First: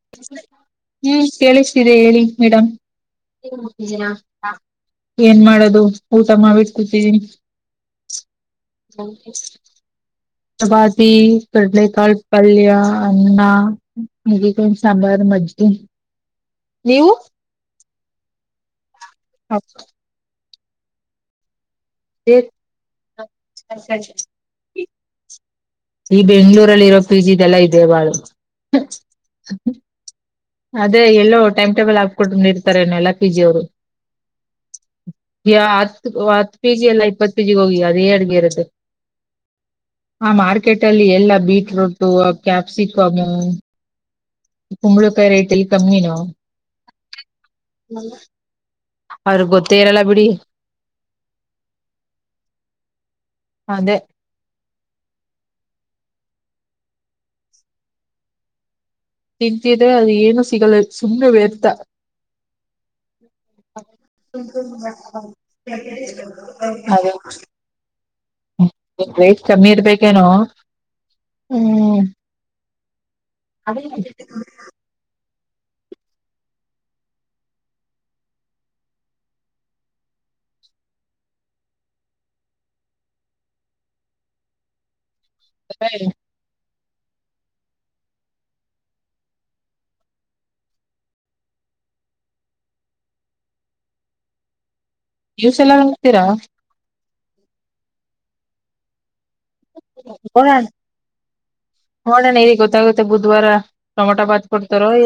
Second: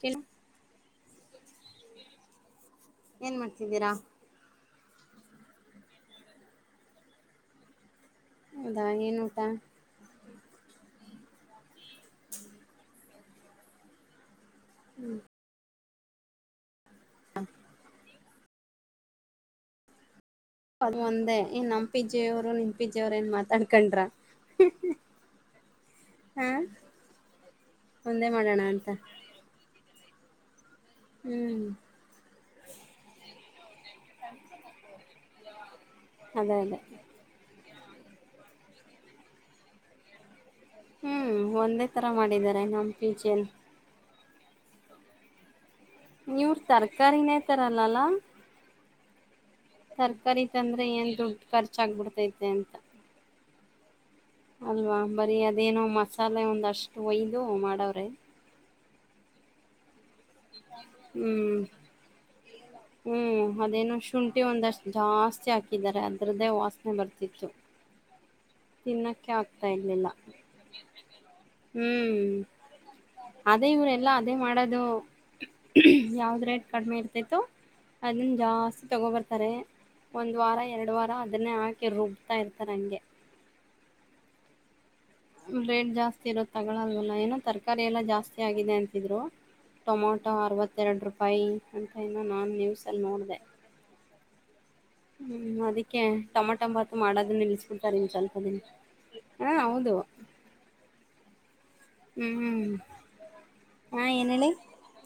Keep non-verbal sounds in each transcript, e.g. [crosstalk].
ಕೆಲ್ ಹ್ಮ್ ಕೇಳಿಸ್ತಿದೆ ಹೇಳಿ ಮೇಡಮ್ ಏನ್ ಮಾಡ್ತಿದ್ದೀರಾ ಏನ್ ಮಾಡದು ಊಟ ಮಾವಿಡ್ಕತೀವಿ ಹೌದಾ ಏನ್ ಊಟಾ ಚಪಾತಿ ಕಡಲಕಾಳ್ ಪಲ್ಯ ಅನ್ನ ಹ ಸಾಂಬಾರು ಮಜ್ಜು ನೀವು ಹ ಹ ಅದ ಒಂದೇ ನ್ ನಮ ಪಿಜ್ಜೆಯವ್ರು ನಿನ್ ಪಜ್ಜಿಯವ್ರ ಏನ್ ಮಾತಾಡ್ಕೊಂಡ್ರ ಈ ಹಾ ಬೆಂಗ್ಗಳೂರಲ್ಲಿ ಇರೋ ಪಿ ಜಿ ಇದೆಲ್ಲ ಇದೆ ಬಾಳ ಒಂದೇ ಮಾಡೋಣ ಅಂತ ಅದೇ ಎಲ್ಲೋ ಹ್ಮ್ ಟೈಮ್ ಟೇಬಲ್ ಹಾಕಟು ಇರ್ತಾರ ಏನ ಎಲ್ಲ ಪಿ ಜಿ ಅವ್ರು ಯ ಆತ್ ಅದೇ ಆತ್ ಅದೇ ಪಜ ಎಲ್ಲ ಇಪ್ಪತ್ತು [unintelligible] ಅಡುಗೆ ಆ ಮಾಡ ಕ್ರಿಕೆಟ್ ಅಲ್ಲಿ ಹ್ಮ್ ಎಲ್ಲಾ ಒಂದೇ ತರ ಬೀಟ್ರೂಟು ಮಾಡಿದ್ದಾರೆ ನಮ್ ಕ್ಯಾಪ್ಸಿಕಮು ಪಿಜಿಯಲ್ಲಿ ಕುುಂಬಳ ಕ ರೇಟ ಕಮ್ಮಿ ನ ನೀವರು ತರ್ಕಾರಿನೇತರಲ್ಲಲಾ ಅವ್ರ ಗೊತ್ತೇ ಇರಲ್ಲ ಬಿಡಿ ಅಂದ್ರೆ ಏನ್ ದುಡ್ ಖರ್ಚಾಗಗ್ಬಿಡ್ತೈತೆ ಅಂತ ಅದೇ ಅಲ್ವಾ ಬರಿ ಅದೇನೋ ಮಸಾಲೆ ಒಂದಷ್ಟು ಒಯ್ದು ಮಾಡವ್ರೆ ತಿದ್ದಿದ್ರೆ ಅದು ಏನು ಸಿಗಲ್ಲ ಸುಮ್ನೆ ಹ್ಮ್ ವ್ಯರ್ಥ ಹ್ಮ್ ಅದೇನು ಶುಂಠಿ ಒಂದಷ್ಟು ಜಾಸ್ತಿ ಹಾಕಿದಿದ್ದಾರೆ ಅದ್ರದ್ದೇ ವಾಸನೆ ಅದೇ ಬರ್ತಿತ್ತು ತಿನ್ನಕ್ಕೆ ರೇಟ್ ಆಗ್ತಾ ಕಮ್ಮಿ ಇರ್ಲಿಲ್ಲ ಇರ್ಬೇಕೇನೋ ಹ್ಮ್ ಅದೇ ಇವರೆಲ್ಲ ಅದೇ ಮಾಡೋದು ಯಾವ್ದ ರೇಟ್ ಕಡಿಮೆ ಇರ್ತತ್ತು ಅದನ್ನ ಜಾಸ್ತಿ ತಗೋಬರ್ತಾರೆ ಒಂದ್ ವಾರ ಎರಡು ವಾರ ಅದನ್ನೇ ಹಾಕಿ ರುಬ್ತಾ ಇರ್ತಾರೆ ಹಂಗೆ ಬ್ರೆಡ್ ಜಾಸ್ತಿ ಇರೋದು ತಗೊಲ್ವಲ್ಲ ಏನೋ ತರಕಾರಿ ಎಲ್ಲ ಜಾಸ್ತಿ ಆಗಿದೆ ಅಂತಿದ್ರು ಟೊಮೊಟೊ ಅರವತ್ತೆರಡು ರೂಪಾಯಿ ಅಂತ ಇನ್ನು ನಾನು ನ್ಯಸಲ್ಲಿ ನೋಡಿದೆ ನ್ಯೂಸ್ ಹ್ಮ್ ಎಲ್ಲ ಅದಕ್ಕೆ ನೋಡ್ತೀರಾ ಟಮಟಂಬಾತ್ ಮಾಡೋದನ್ನ ನಿಲ್ಸ್ಬಿಡ್ತಾರೆ ಇನ್ನು ಸ್ವಲ್ಪ ದಿನ ಹಾ ಹೌದು ಕ [unintelligible] ನೋಡನ್ಗ ಹ್ಮ್ ಗೊತ್ತಾಗುತ್ತೆ ಬುಧವಾರ ಹಾ ರಟೊಮೋಟಾ ಏನ್ ಬಾತ್ ಹೇಳಿ ಕೊಡ್ತಾರೋ ಈ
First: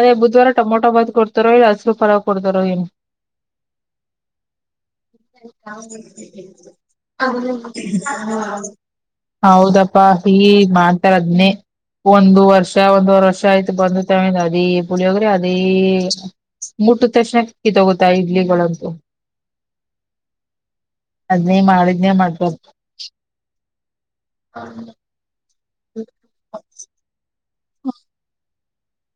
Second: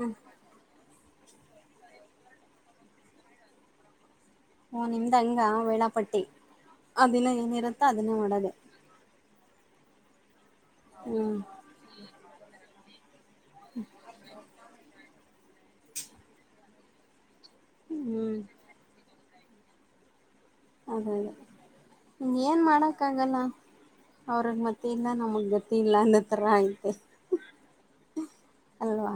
ಅದ ಬುಧವಾರ ಟಮೊಟೊ ಬಾದ್ ಕೊಡ್ತಾರ ಇಲ್ಲ ಹಸರು ಪರ ಕೊಡ್ತಾರೋ ಓ ನಿಮ್ದ ಹಂಗ ವೇಳಾಪಟ್ಟಿ ಆ ದಿನ ಅದ ಏನಿರುತ್ತೋ [unintelligible] ಅದನ್ನೇ ಮಾಡೋದು ಹೌದಪ್ಪಾ ಹ ಹ್ಮ್ ಮಾಡ್ತಾರದ್ನನೆ ಒಂದು ವರ್ಷ ಒಂದುವರೆ ವರ್ಷ ಆಯ್ತು ಬಂದ ತಮ ಅದೀ ಪುಳಿಯೋಗ್ರಿ ಅದೀ ಮುಟ್ಟು ತಕ್ಷಣಕ್ಕಿ ತಗುತ್ತಾ ಹ್ಮ್ ಇಡ್ಲಿಗಳಂತೂ ಅದೇ ಅದೇ ಅದ್ನೇ ಮಾಡಿದ್ನೇ ಹಂಗ ಏನ್ ಮಾಡ್ಬಾರ್ದು ಮಾಡಕ್ಕ ಆಗಲ್ಲ ಅವ್ರಗ್ ಮತ್ತೆ ಇಲ್ಲ ನಮಗ್ ಗತ್ತ ಇಲ್ಲ ಅನ್ನತ್ರ ಐತೆ ಅಲ್ವಾ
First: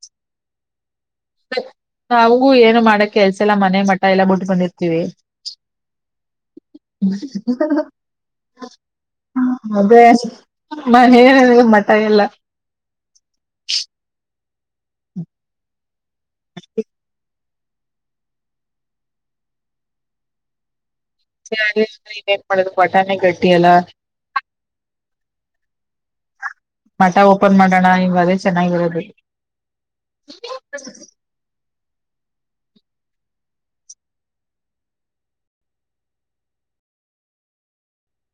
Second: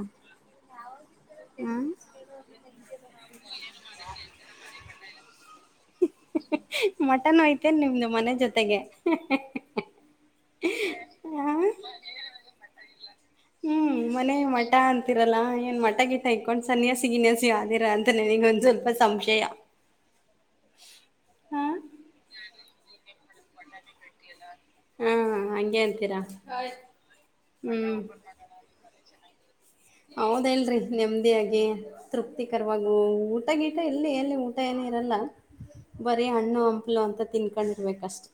ಹ್ಮ್ ನಾವಗೂ ಏನು ಮಾಡಕ್ ಕೆಲ್ಸ ಎಲ್ಲ ಮನೆ ಮಠ ಎಲ್ಲಾ ಬಿಟ್ಟು ಬಂದಿರ್ತೀವಿ ಮಟನ್ ಯ್ತೇ ನಿಮ್ದ ಮನೆ ಜೊತೆಗೆ ಅದೇ ಮನೆ ಹ ಮಠ ಎಲ್ಲ ಹ್ಮ್ ಮನೆ ಮಠ ಅಂತಿರಲ್ಲಾ ಏನ್ ಮಠ ಗೀತ ಇಕೊಂಡ್ ಸನ್ಯಾಸಿಗಿನ್ಯಾಸಿ ಯ್ದಿರ ಅಂತ ಗ ಒಂದ ಸ್ವಲ್ಪ ಸಂಶಯ ಹ ನ್ ಮಾಡೋದು ಪಟಾಣೆ ಗಟ್ಟಿ ಅಲ್ಲ [inaudible] ಹಾ ಹಂಗೆ ಅಂತೀರಾ ಮಠ ಓಪನ್ ಮಾಡೋಣ ಹ್ಮ್ ಇವದೇ ಚೆನ್ನಾಗಿರೋದು ಹೌದೇಲ್ರಿ ನೆಮ್ಮದಿಿಯಾಗಿ ತೃಪ್ತಿಕರವ ಊಟ ಗೀಟ ಇಲ್ಲಿ ಎಲ್ಲಿ ಊಟ ಏನ ಇರಲ್ಲ ಬರಿೀ ಹಣ್ಣು ಹಂಪಲು ಅಂತ ತಿನ್ಕೊಂಡಿರ್ಬೇಕಷ್ಟ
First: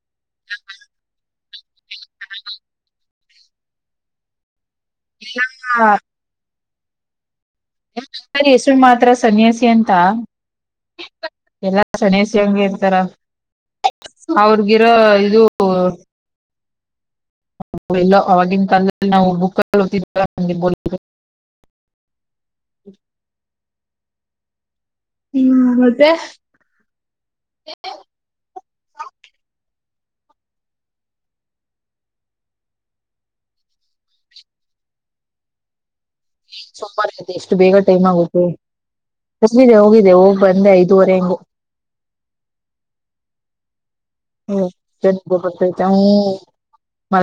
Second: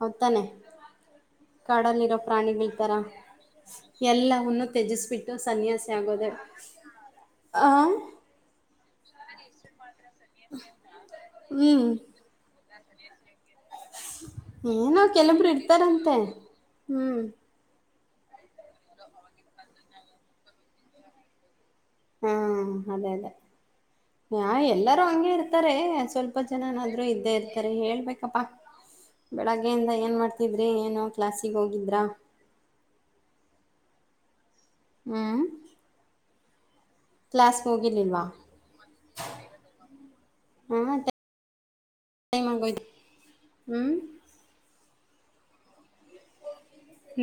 ಹೌದು ತಾನೆ ಕಾಡಲ್ಲಿ ಇರೋ ಪ್ರಾಣಿಗಳ ತರ ಎಲ್ಲವನ್ನು ತ್ಯಜಸ್ ಬಿಟ್ಟು ಸನ್ಯಾಸಿ ಆಗೋದೆ ಆ ಹೆಸರು ಮಾತ್ರ ಸನ್ಯಾಸಿ ಅಂತ ಎಲ್ಲಾ ಸನ್ಯಾಸಿ ಹಂಗೆ ಇರ್ತಾರ ಅವ್ರಗಿರೋ ಏನ ಇದು ಕೆಲೊಬ್ರು ಇರ್ತಾರಂತೆ ಹ್ಮ್ ಎಲ್ಲ ಅವವಾಗಿನ ಕಾಲ ನಾವು ಬುಕ್ ಹಾ ಅದೇ ಅದೇ ಯ ಎಲ್ಲರೂ ಹಂಗೆ ಹ್ಮ್ ಇರ್ತಾರೆ ಮತ್ತೆ ಸ್ವಲ್ಪ ಜನನಾದ್ರು ಇದ್ದೇ ಇರ್ತಾರೆ ಹೇಳ್ಬೇಕಪ್ಪಾ ಬೆಳಗ್ಗೆಯಿಂದ ಏನು ಮಾಡ್ತಿದ್ರಿ ಏನು ಕ್ಲಾಸಿಗೆ ಹೋಗಿದ್ದ್ರಾ ಹ್ಮ್ ಸೋಮಾರಐತೆ ಎಷ್ಟು ಬೇಗ ಟೈಮ್ ಹೋಗಿರ್ಲಿಲ್ವಾ ಆಗುತ್ತೆ ಕಮಿದೆ ಹೋಗಿದೆ ಹೋಗ ಬಂದೆ ಐದುವರೆ ಹೆಂಗು ಹ್ಮ್ ಹನ ಹ್ಮ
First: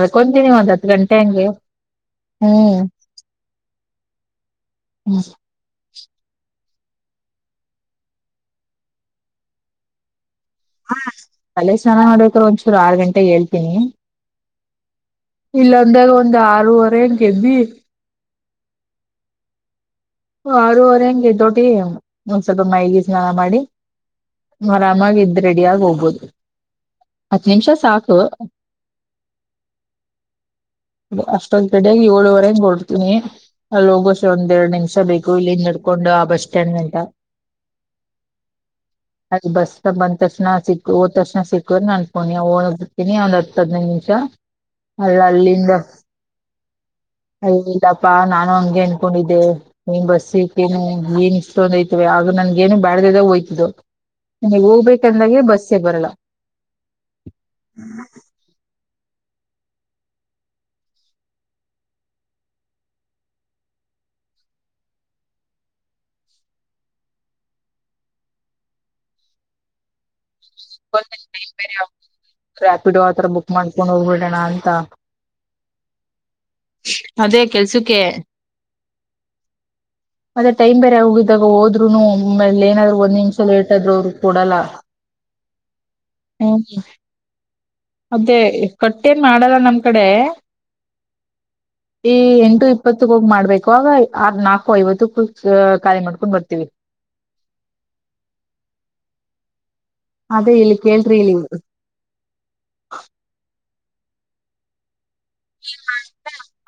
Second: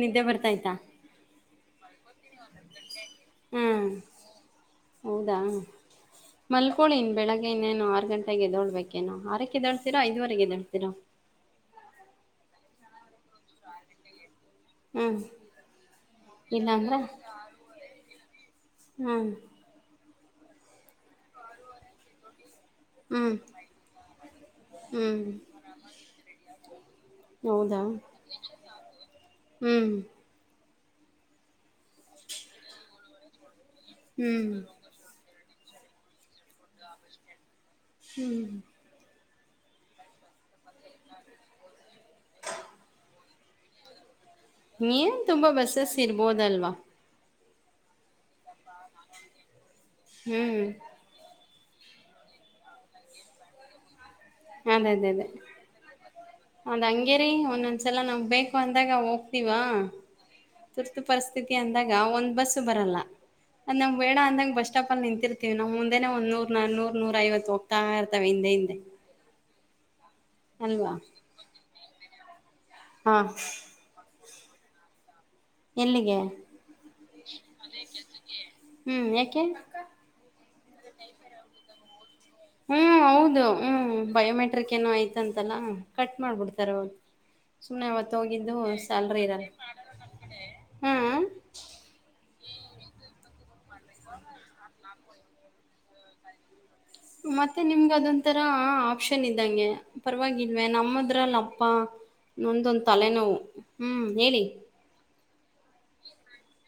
ನಿದ್ದೆ ಒಂದ್ ಬರ್ತಾಯ್ತಾ ಹತ್ತು ಗಂಟೆ ಹಂಗೆ ಹ್ಮ್ ಹುಂ ಹ್ಮ್ -ಹೌದಾ ಮಲ್ಕೊಳ್ಳಳಿ ಇನ್ನು ಬೆಳಗ್ಗೆನ್ನೇನು ಆರು ಗಂಟೆಗೆ ಏದಳ್ಬೇಕು ಆರಕ್ಕೆ ಎದೋಳ್ತೀರಾ ಐದುವರೆಗೆದ್ದಳ್ತೀರಾ ಅಲ್ಲೇ ಸ್ನಾನ ಮಾಡ್ಬೇಕ್ರ ಒಂಚೂರು ಆರು ಗಂಟೆಗೆ ಹೇಳ್ತೀನಿ ಹ್ಞೂ ಇಲ್ಲ ಅಂದಾಗ ಒಂದ್ ಇಲ್ಲಾಂದರೆ ಆರೂವರೆ ಹೆಂಗೆದ್ದಿ ಹ್ಮ ಆರೂವರೆ ಹಂಗೆ ತೋಟಿ ಒಂದ್ ಸ್ವಲ್ಪ ಮೈಗೆ ಸ್ನಾನ ಹ್ಞೂ ಮಾಡಿ ಹ್ಞೂ ಆರಾಮಾಗಿದ ರೆಡಿಯಗ ಹೋಗ್ಬೋದು ಹತ್ ನಿಮಿಷ ಸಾಕು ಹ್ಮ್ ಅಷ್ಟೊಂದು ಕಡಾಗಿ ಏಳುವರೆಗೆ ರ್ತೀನಿ ಅ ಲೋಗೋಸೆ ಹ್ಞೂ ಒಂದ್ೆರಡ್ ನಿಮಿಷ ಬೇಕು ಇಲ್ಲಿ ನಡ್ಕೊಂಡು ಆ ಬಸ್ ಸ್ಟ್ಯಾಂಡ್ ಗಂಟ ಹ್ಮ್ ಅದ ಬಸ್ಸ ಬಂದ ತಕ್ಷಣ ಸಿಕ್ಕು ಹೋದ್ ತಕ್ಷಣ ಸಿಕ್ಕ ನಾನನ್ ಬಿರ್ತೀನಿ ಒಂದ್ ಹದಿನೈದು ನಿಮಿಷ ನೀನ್ ಅಲ್ಲ ತುಂಬಾ ಬಸ್ಸಸ್ ಇರ್ಬೋದಲ್ವಾ ಯ ಇಲ್ಲಪ್ಪಾ ನಾನು ಹಂಗೆ ಅನ್ಕೊಂಡಿದ್ದೆ ನೀನ್ ಬಸ್ ಹ್ಮ್ ನನ್ ಏನ್ ಇಷ್ಟೊಂದ ಐ್ವ ಆಗ ನನ ಗೆನು ಬ್ಯಾಡ್ದದ ಹಯ್ತಿದ್ದು ಅದ ಅದೇ ಅದೇ ಅದ ಹಂಗೇರಿ ಒಂದೊಂದ್ಸಲ ನಮ್ ಬೇಕ ಅಂದಾಗ ಹೋಗ್ತಿವಾ ತುರ್ತು ಪರಿಸ್ಥಿತಿ ಅಂದಾಗ ಒಂದ್ ಬಸ್ ಬರಲ್ಲ ಅ ನನಾಗ್ ಬೆಡ ಅಂದಗ ಬಸ್ ಸ್ಟಾಪ ಅ ನಿಂತಿರ್ತೀವಿ ನಮ್ಮ ಮುಂದೆನೆ ಒಂದ ನೂ ನೂ ನೂರ ಐವತ್ತು ತಾವೆ ಬರ್ತವೆ ಹಿಂದೆ ಹಿಂದೆ ಅಲ್ವಾ ರ್ಯಾಪಿಡ್ ಹಾ ಆತರ ಬುಕ್ ಮಾಡ್ಕೊಂಡು ಹೋಗ್ಬಿಡೋಣ ಅಂತ ಎಲ್ಲಿಗೆ [unintelligible] ಅದೇ ಕೆಲ್ಸಕ್ಕೆ ಹ್ಮ್ ಯಾಕೆ ಮತ್ತೇ ಟೈಮ್ ಬೇರೆ ಹೋಗಿದಾಗ ಹೋದ್ರುನು ಆ ಮೇಲೆ ಏನಾದ್ರು ಹ್ಮ್ ಒಂದ್ ನಿಮಿಷ ಲೇಟ್ ಆದ್ರು ಅವರು ಕೊಡಲ್ಲ ಅಂತಲ್ಲ ಕಟ್ ಹ್ಮ್ ಮಾಡ್ಬಿಡ್ತಾರೆ ಅವ ಸುಮ್ನೆ ಅವತ್ತ ಅದೇ ಹೋಗಿದ್ದು ಕಟ್ ಸ್ಯಾಲ್ರಿ ಏನ್ ಇರಲ್ಲ ಮಾಡಲ್ಲ ನಮ್ ಕಡೆ ಹ್ಮ್ ಈ ಎಂಟು ಇಪ್ಪತ್ತ ಹೋಗಿ ಮಾಡ್ಬೇಕು ಆಗ ಆರೂ ನಾಲ್ಕು ಐವತ್ತುಕ್ಕ ಕಾರ್ಯ ಮಾಡ್ಕೊಂಡ್ ಬರ್ತೀವಿ ಮತ್ತೆ ನಿಮ್ಗೆ ಅದೊಂಂತರ ಆಪ್ಷನ್ ಇದ್ದಂಗೆ ಅದೇ ಪರವಾಗಿಲ್ವ ಇಲ್ಲಿ ಕೇಳ್ರಿ ಇಲ್ಲಿ ನಮ್ಮದ್ರಲ್ಲ ಅಪ್ಪ ನೊಂದೊಂದು ತಲೆನೋವು ಹ್ಮ್ ಹೇಳಿ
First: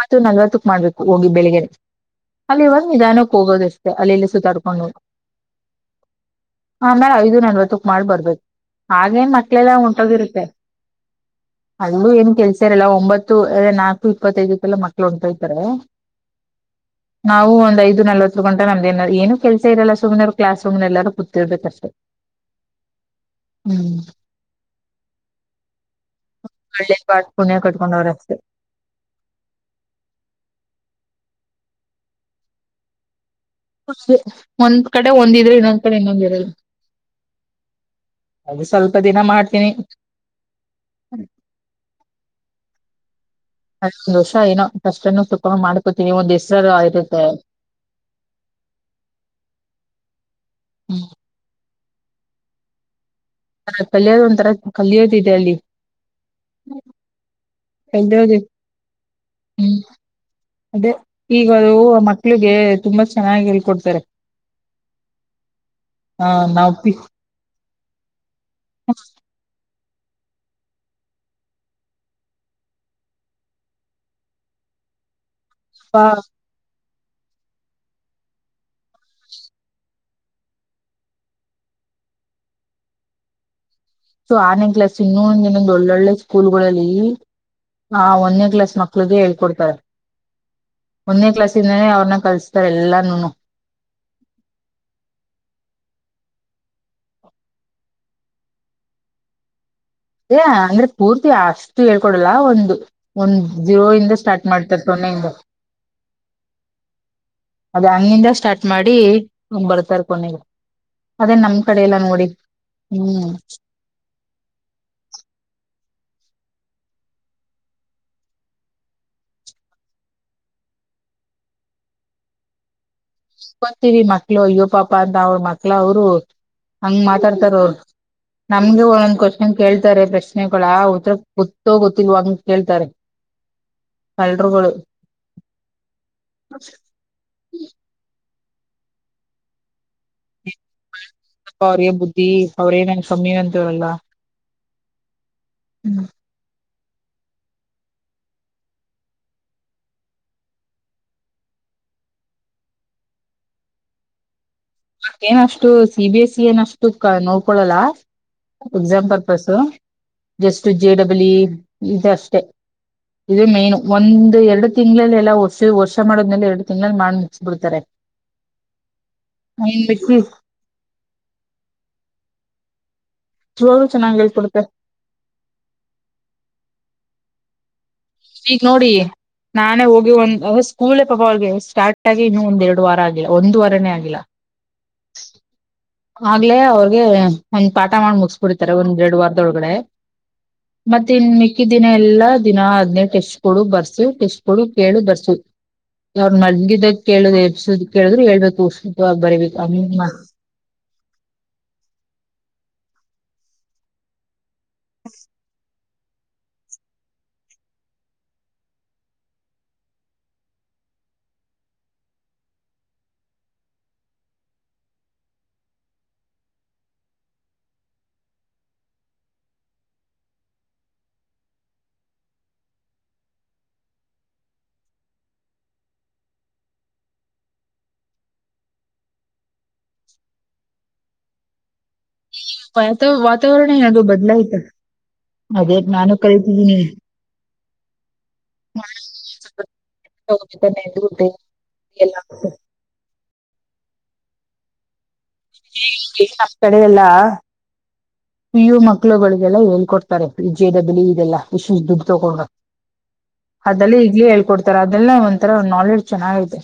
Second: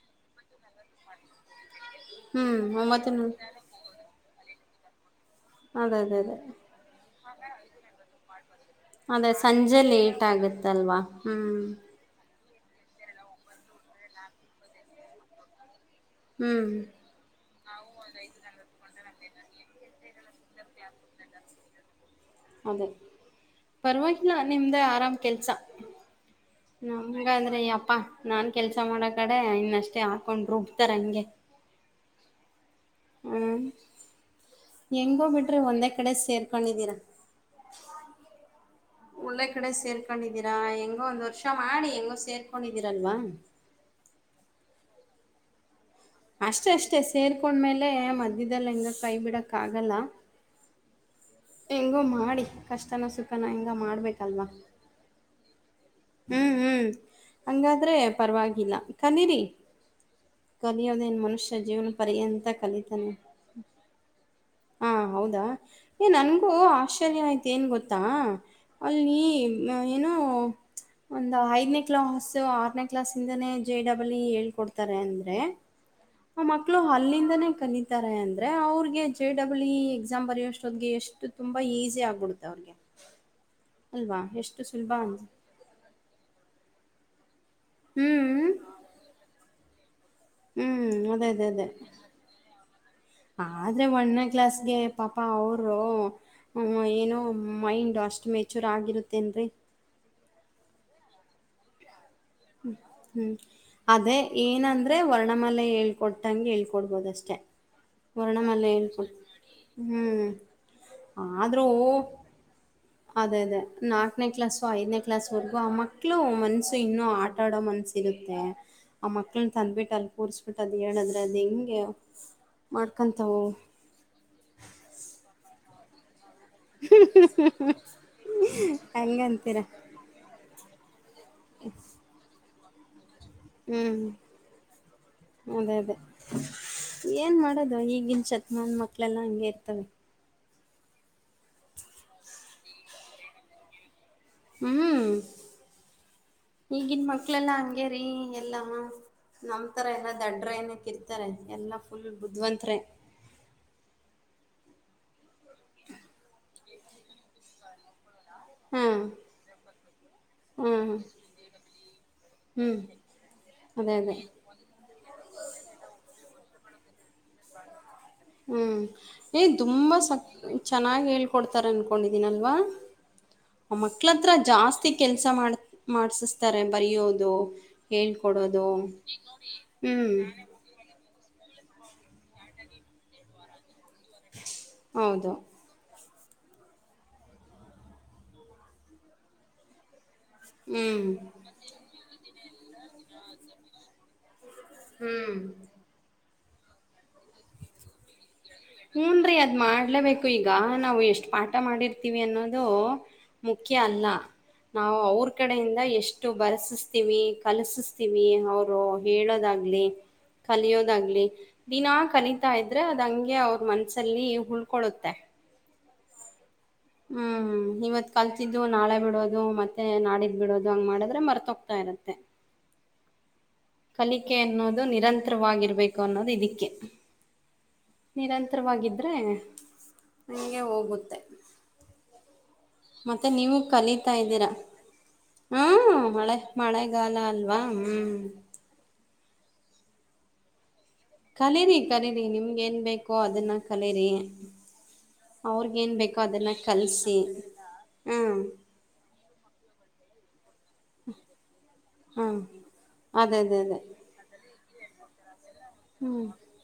ಮಾಡ ಮ ನಲ್ವತ್ತಕ್ ಮಾಡ್ಬೇಕು ಹೋಗಿ ಬೆಳಿಗ್ಗೆ ಹ್ಮ್ ಅಲ್ಲಿ ಇವಾಗ ಒಂಬತ್ತು ನೂ- ನಿಧಾನಕ್ಕೆ ಹೋಗೋದಷ್ಟ ಅಲ್ಲಿ ಇಲ್ಲಿ ಸೂತಾಡ್ಕೊಂಡು ಅದೇ ಅದೇ ಅದೇ ಆಮಳ ಐದು ನಲ್ವತ್ತಕ್ ಮಾಡಿ ಬರ್ಬೇಕು ಹಾಗೇನ್ ಅದೇ ಮಕ್ಳೆಲ್ಲಾ ಸಂಜೆ ಲೇಟ್ ಹೊಂಟೋಗಿರುತ್ತೆ ಆಗುತ್ತಲ್ವಾ ಹ್ಮ್ ಅಲ್ಲೂ ಏನ್ ಕೆಲ್ಸಾರಲ್ಲ ಒಂಬತ್ತು ನಾಲ್ಕು ಇಪ್ಪತ್ತೈದಕ್ಕೆಲ್ಲ ಮಕ್ಳುಂಟೈತಾರೆ ಹ್ಮ್ [inaudible] ನಲ್ವತ್ತು ಗಂಟೆ ನಮ್ದೇನ ಏನು ಕೆಲ್ಸ ಇರಲ್ಲ ಸುಮ್ನೆರು ಕ್ಲಾಸ್ ರೂಮ್ ಎಲ್ಲಾರು ಕೂತಿರ್ಬೇಕಷ್ಟೇ ಅದೇ ಹ್ಮ್ ಪರವಾಗಿಲ್ಲ ನಿಮ್ದೇ ಆರಾಮ್ ಕೆಲ್ಸ ಒಳ್ಳೆ ನಮಂಗ ಪಾಟ್ ಪುಣ್ಯ ಅಂದ್ರೆ ಅಪ್ಪಾ ಕಟ್ಕೊಂಡವ್ರ ಅಷ್ಟೇ ನಾನ್ ಕೆಲ್ಸ ಮಾಡೋ ಕಡೆ ಇನ್ನ ಅಷ್ಟೇ ಹಾಕೊಂಡ್ ರುಬ್ತಾರ ಹಂಗೆ ಹ್ [inaudible] ಒಂದ್ ಕಡೆ ಒಂದ್ಿದ್ರೆ ಇನ್ನೊಂದ್ ಒಂದೇ ಕಡೆ ಇನ್ನೊಂದ ಇರಲ್ ಸೇರ್ಕೊಂಡಿದ್ದೀರಾ ಒಳ್ಳೆ ಕಡೆ ಸೇರ್ಕೊಂಡಿದ್ದೀರಾ ಹೆಂಗೋ ಒಂದ್ ವರ್ಷ ಮಾಡಿ ಹೆಂಗೋ ಸೇರ್ಕೊಂಡಿದ್ದೀರಲ್ವಾ ಅಷ್ಟ ದೋಸ ಏನೋ ಅಷ್ಟನು ತುಪ್ಪ ಮಾಡ್ಕೋತೀವಿ ಒಂದು ಅಷ್ಟೆ ಅಷ್ಟೇ ಸೇರ್ಕೊಂಡ್ಮೇಲೆ ಮಧ್ಯದಲ್ಲಿ ಹೆಂಗ ಕೈ ಬಿಡಕ್ ಆಗಲ್ಲ ಹೆಂಗೋ ಮಾಡಿ ಕಷ್ಟನ ಸುಖನ ಹೆಂಗ ಮಾಡ್ಬೇಕಲ್ವಾ ಕಲ್ಲಿಿಯೋತಿದ್ದ ಅಲ್ಲಿ ಹ್ಮ್ ಹ್ಮ್ ಹಂಗಾದ್ರೆ ಕಲಿಯೋದು ಪರವಾಗಿಲ್ಲ ಕನೀರಿ ಹ್ಮ್ ಅದೇ ಕಲಿಯೋದೇನು ಈಗ ಮನುಷ್ಯ ಅದು ಜೀವನ ಪರ್ಯಂತ ಮಕ್ಳಿಗೆ ತುಂಬಾ ಕಲಿತಾನೆ ಚೆನ್ನಾಗಿ ಹೇಳ್ಕೊಡ್ತಾರೆ ಹಾ ಹೌದಾ ಏ ಆ ನನ್ಗೂ ನಾವು ಪಿಪ್ಪ ಆಶ್ಚರ್ಯ ಆಯ್ತು ಏನು ಗೊತ್ತಾ ಅಲ್ಲಿ ಏನೋ ಒಂದು ಐದನೇ ಕ್ಲಾಸ್ ಆರನೇ ಕ್ಲಾಸ್ಿಂದನೇ ಜೆ ಡಬಲ್ ಇ ಹೇಳ್ಕೊಡ್ತಾರೆ ಅಂದರೆ ಹಾ ಆ ಮಕ್ಕಳು ಅಲ್ಲಿಂದನೇ ಕಲಿತಾರೆ ಅಂದ್ರೆ ಅವ್ರಿಗೆ ಜೆ ಡಬ್ಲ್ ಇ ಎಕ್ಸಾಮ್ ಬರೆಯೋಷ್ಟೊದಗೆ ಎಷ್ಟು ತುಂಬಾ ಈಸಿ ಆಗ್ಬಿಡುತ್ತೆ ಅವ್ರಿಗೆ ಅಲ್ವಾ ಸೊ ಎಷ್ಟು ಆನೆ ಸುಲಭ ಕ್ಲಾಸ ಅಂತ ನ ಇನ್ನೊಂದು್ ಒಳ್ಳೊಳ್ಳೆ ಸ್ಕೂಲ್ಗಳಲ್ಲಿ ಆ ಹ್ಮ್ ಒಂದೇ ಕ್ಲಾಸ್ ಮಕ್ಳಿಗೆ ಹೇಳ್ಕೊಡ್ತಾರೆ ಹ್ಮ್ ಅದೇ ಒಂದೇ ಕ್ಲಾಸ್ ಇಿಂದನೇ ಅವ್ರನ್ನ ಕಲ್ಸ್ತಾರೆ ಎಲ್ಲಾನುನು ಆದ್ರರೆ ಒಂದೇ ಕ್ಲಾಸ್ಗೆ ಪಾಪ ಅವರು ಏನೋ ಮೈಂಡ್ ಅಷ್ಟು ಮೆಚ್ಯೂರ್ ಆಗಿರುತ್ತೇನ್ೀ ಅಂದ್ರೆ ಪೂರ್ತಿ ಆಸ್ತಿ ಹೇಳ್ಕೊಡಲ್ಲ ಒಂದು ಹ್ಮ್ ಒಂದ್ ಜೀರೋ ಇಿಂದ ಸ್ಟಾರ್ಟ್ ಮಾಡ್ತಾರೆ ೊನ್ನೆಯಿಂದ [unintelligible] ಕೊಟ್ಟಂಗೆ ಹೇಳ್ಕೊಡ್ಬೋದು ಅಷ್ಟೆ ಅದ ಹಂಗಿಂದ ವರ್ಣಮಲ್ಲ ಸ್ಟಾರ್ಟ್ ಮಾಡಿ ಹೇಳ್ಕೊ ಬರ್ತಾರ ಹ್ಮ್ ಕೊನೆಗೆ ಅದೇ ನಮ್ ಆದ್ರೂ ಕಡೆ ಎಲ್ಲ ನೋಡಿ ಹ್ಮ್ ಅದೇ ಅದೇ ನಾಲ್ಕನೇ ಕ್ಲಾಾಸು ಐದನೇ ಕ್ಲಾಸ್ ವರೆಗೂ ಆ ಮಕ್ಕಳು ಮನ್ಸು ಇನ್ನುೂ ಆಟ ಆಡೋ ಮನ್ಸಿರುತ್ತೆ ಆ ಮಕ್ಳನ್ನ ತಂದ್ಬಿಟ್ಟ ಅಲ್ಲಿ ಕೂರ್ಸ್ಬಿಟ್ಟ ಅದ ಹೇಳದ್ರೆ ಅದ್ ಹೆಿಂಗೆ ಮಾಡ್ಕೊಂತವು ಹತವಿ ಮಕ್ಳು ಅಯ್ಯ ಪಾಪ ಅಂತ ಅವ್ರ ಮಕ್ಳ ಅವರು ಹಂಗ ಮಾತಾಡ್ತಾರ ಅವರು ನಮ್ಗೆ ಒಂದೊಂದ ಕ್ವಶನ್ ಹಂಗಂತೀರ ಕೇಳ್ತಾರೆ ಪ್ರಶ್ನೆಗಳ ಉರ ಗೊತ್ತ ಗೊ ಲ್ವಂಗ ಕೇಳ್ತಾರೆ ಹ್ಮ್ ಕಲ್ರುಗಳು ಅದೇ ಅದೇ ಏನ್ ಮಾಡೋದು ಈಗಿನ ಶತಮಾನ್ ಮಕ್ಕಳೆಲ್ಲ ಹಂಗೆ ಇರ್ತವೆ ಅವ್ರಿಗೆ ಬುದ್ಧಿ ಅವ್ರೇ ಏನ್ ಕಮ್ಮಿ ಅಂತ ಇವ್ರಲ್ಲ ಹ್ಮ್ಂ ಹೂ ಈಗಿನ್ ಮಕ್ಳೆಲ್ಲಾ ಹಂಗೇರಿ ಎಲ್ಲಾ ನಮ್ ತರ ಎಲ್ಲ ದಡ್ಡ್ರ ಏನಕ್ಕ ಇರ್ತಾರೆ ಎಲ್ಲಾ ಫುಲ್ ಬುದ್ವಂತರೇ ಮೇ ಅಷ್ಟು ಸಿ ಬಿ ಎಸ್ ಸಿ ಅಷ್ಟು ನೋಡ್ಕೊಳಲ್ಲ ಹಾ ಎಕ್ಸಾಂಪರ್ಪಸ್ ಜಸ್ಟ್ ಜೆ ಹ್ಮ್ ಡಬಲ್ ಇ ಇದ ಅಷ್ಟೆ ಹ್ಮ್ ಇದು ಮೇನ್ ಅದೇ ಅದೇ ಒಂದು ಎರಡು ತಿಂಗಳಗಳಲ್ಲಿ ಎಲ್ಲ ವರ್ಷ ವರ್ಷ ಮಾಡದ್ಮೇಲೆ ಎರಡು ತಿಂಗಳಲ್ಲಿ ಮಾಡಿ ಮುಗಿಸಿ ಬಿಡ್ತಾರೆ ಹ್ಮ್ ಏ ತುಂಬಾ ಸ ಮಿಕ್ಕಿ ಚೆನ್ನಾಗಿ ಹೇಳ್ಕೊಡ್ತಾರೆ ಅನ್ಕೊಂಡಿದೀನಲ್ವಾ ಆ ನಿಜವಾಗ್ಲೂ ಚೆನ್ನಾಗ್ ಮಕ್ಳತ್ರ ಹೇಳ್ಕೊಡುತ್ತೆ ಜಾಸ್ತಿ ಕೆಲ್ಸ ಮಾಡ ಮಾಡ್ಸಿಸ್ತಾರೆ ಬರಯೋದು ಹೇಳ್ ಈಗ ಕೊಡೋದು ನೋಡಿ ನಾನೇ ಹೋಗಿ ಹ್ಮ್ ಒಂದ್ ಸ್ಕೂಲೇ ಪಾಪ ಅವಿಗೆ ಸ್ಟಾರ್ಟ ಆಗಿ ಇನ್ನೂ ಒಂದ ಎರಡು ವಾರ ಆಗಿಲ್ಲ ಒಂದ ವಾರೇ ಆಗಿಲ್ಲ ಹೌದು ಆಗ್ಲಲೆ ಅವ್ರಗೆ ಒಂದ್ ಪಾಠ ಮಾಡಿ ಮುಗಿಸಬಿಡ್ತಾರೆ ಒಂದ್ ಎರಡ್ ವಾರದೊಳಗಡೆ ಮತ್ತ ಹ್ಮ್ ಇನ್ ಮೀಕ್ಕಿದ್ದಿನ ಎಲ್ಲಾ ದಿನ ಹದ್ನೇ ಟೆಸ್ಟ್ ಕೊಡು ಬರ್ಸೀ ಟೆಸ್ಟ್ ಕೊಡು ಕೇಳ ಬರ್ಸು ಹ್ಮ್ ಅವ್ರ ಮಲಗಿದಾಗ ಕೇಳುದ ಎಬಿಸುದ ಕೇಳಿದ್ರು ಹೇಳ್ಬೇಕು ಸುದ್ದವಾಗಿ ಹೂನ್ ರೀ ಬರಿಬೇಕು ಅದ್ ಮಾಡ್ಲೇಬೇಕು ಈಗ ನಾವು ಎಷ್ಟು ಪಾಠ ಮಾಡಿರ್ತೀವಿ ಅನ್ನೋದು ಮುಖ್ಯ ಅಲ್ಲಾ ನಾವು ಅವ್ರ ಕಡೆಯಿಂದ ಎಷ್ಟು ಎಷ್ಟು ಬರಸಸತೀವಿ ಕಲಸಿಸ್ತೀವಿ ಅವರು ಹೇಳೋದಾಗ್ಲಿ ಕಲಿಯೋದಾಗ್ಲಿ ದಿನಾ ಕಲಿತಾ ಇದ್ರೆ ಅದು ಹಂಗೆ ಅವ್ರ ಮನಸ್ಸಲ್ಲಿ ಉಳ್ಕೊಳ್ಳುತ್ತೆ ಹ್ಮ್ ಇವತ್ ಕಲ್ತಿದ್ದು ನಾಳೆ ಬಿಡೋದು ಮತ್ತೆ ನಾಡಿದ್ ಬಿಡೋದು ಹಂಗ್ ಮಾಡಿದ್ರೆ ಮರ್ತೋಗ್ತಾ ಇರತ್ತೆ ಕಲಿಕೆ ಅನ್ನೋದು ನಿರಂತರವಾಗಿರ್ಬೇಕು ಅನ್ನೋದು ಇದಿಕ್ಕೆ ನಿರಂತರವಾಗಿದ್ದರೆ ಹಂಗೆ ಹೋಗುತ್ತೆ ವಾತ ಮತ್ತೆ ನೀವು ವಾತಾವರಣ ಏನಾದ್ರು ಕಲೀತಾದೀರಾ ಬದ್ಲಾಯ್ತ ಅದೇ ಹ್ಮ್ ನಾನು ಮಳೆ ಕರಿತಿದ್ದೀನಿ ಮಳೆಗಾಲ ಅಲ್ವಾ ಹ್ಮ್ [unintelligible] ಕಲೇರಿ ಎಲ್ಲ ಕಲೀರಿ ನಮ್ ನಿಮ್ಗೇನ್ ಬೇಕೋ ಅದನ್ನ ಕಲೀರಿ ಅವ್ರಗ ಏನ್ ಬೇಕೋ ಅದನ್ನ ಕಡೆ ಎಲ್ಲಾ ಕಲ್ಸಿ ಹ್ಮ ಮಕ್ಕಳುಗಳಿಗೆಲ್ಲಾ ಹೇಳ್ಕೊಡ್ತಾರೆ ಜೆ ಡಬ್ಲ್ಯೂ ಈ ಇದೆಲ್ಲಾ ವಿಶೇಷ ದುಡ್ಡು ಹ್ಮ್ ತಕೊಂಡ್ರ ಅದೇ ಅದೇ ಅದೇ ಅದಲ್ಲ ಈಗ್ಲೇ ಹೇಳ್ಕೊಡ್ತಾರ ಅದಲ್ಲ ಒಂಥರ ನಾಲೆಜ್ ಚೆನ್ನಾಗಿದೆ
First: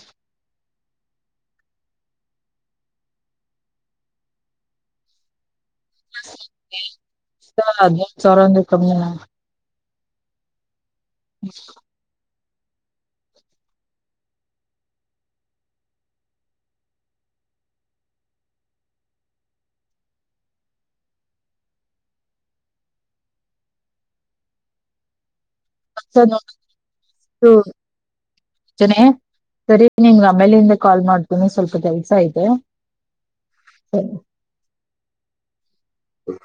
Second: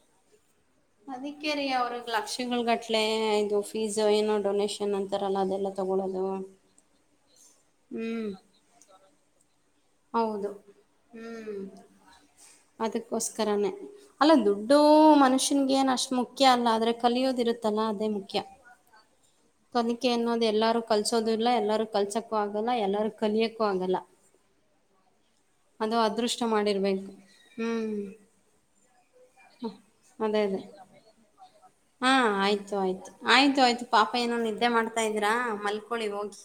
ಅದಕ್ಕೆೇ ರೀ ಅವ್ರಿಗೆ ಲಕ್ಷಗಳಗಟ್ಲೆ ಇದು ಫೀಸು ಏನೋ ಡೊನೇಷನ್ ಅಂತಾರಲ್ಲ ಅದೆಲ್ಲ [unintelligible] ಸಾ ಹದಿನೈದು ಹ್ಮ್ ಸಾವಿರ ಅಂದ್ರೆ ಕಮಿನ ಹೌದು ಹ್ಮ ಅದಕ್ಕೋಸ್ಕರನೇ ಅಲ್ಲ ದುಡ್ಡು ಮನುಷ್ಯನ್ಗೆ ಏನು ಅಷ್ಟು ಮುಖ್ಯ ಅಲ್ಲ ಆದ್ರೆ ಕಲಿಯೋದಿರುತ್ತಲ್ಲ ಅದೇ ಮುಖ್ಯ [inaudible] ಕಲಿಕೆ ಅನ್ನೋದು ಎಲ್ಲಾರು ಕಲ್ಸೋದ ಇಲ್ಲ ಎಲ್ಲಾರು ಕಲ್ಸಕ್ಕೂ ಆಗಲ್ಲ ಎಲ್ಲಾರೂ ಕಲಿಯಕ್ಕೂ ಆಗಲ್ಲ ಅದು ಸರ್ ಅದೃಷ್ಟ ಮಾಡಿರ್ಬೇಕು ನೋಡು ಹ್ಮ್ [unintelligible] ಸರಿ ನಿಂಗ್ ಅದೇ ಅದೇ ಆಮೇಲಿಂದ ಕಾಲ್ ಮಾಡ್ತೀನಿ ಸ್ವಲ್ಪ ಹಾ ಕೆಲ್ಸ ಐತೆ ಆಯ್ತು ಆಯ್ತು ಆಯ್ತು ಆಯ್ತು ಸರಿ ಪಾಪ ಏನೊನ್ ನಿದ್ದೆ ಮಾಡ್ತಾ ಇದ್ರಾ ಮಲ್ಕೊಳ್ಳಳಿ ಹೋಗಿ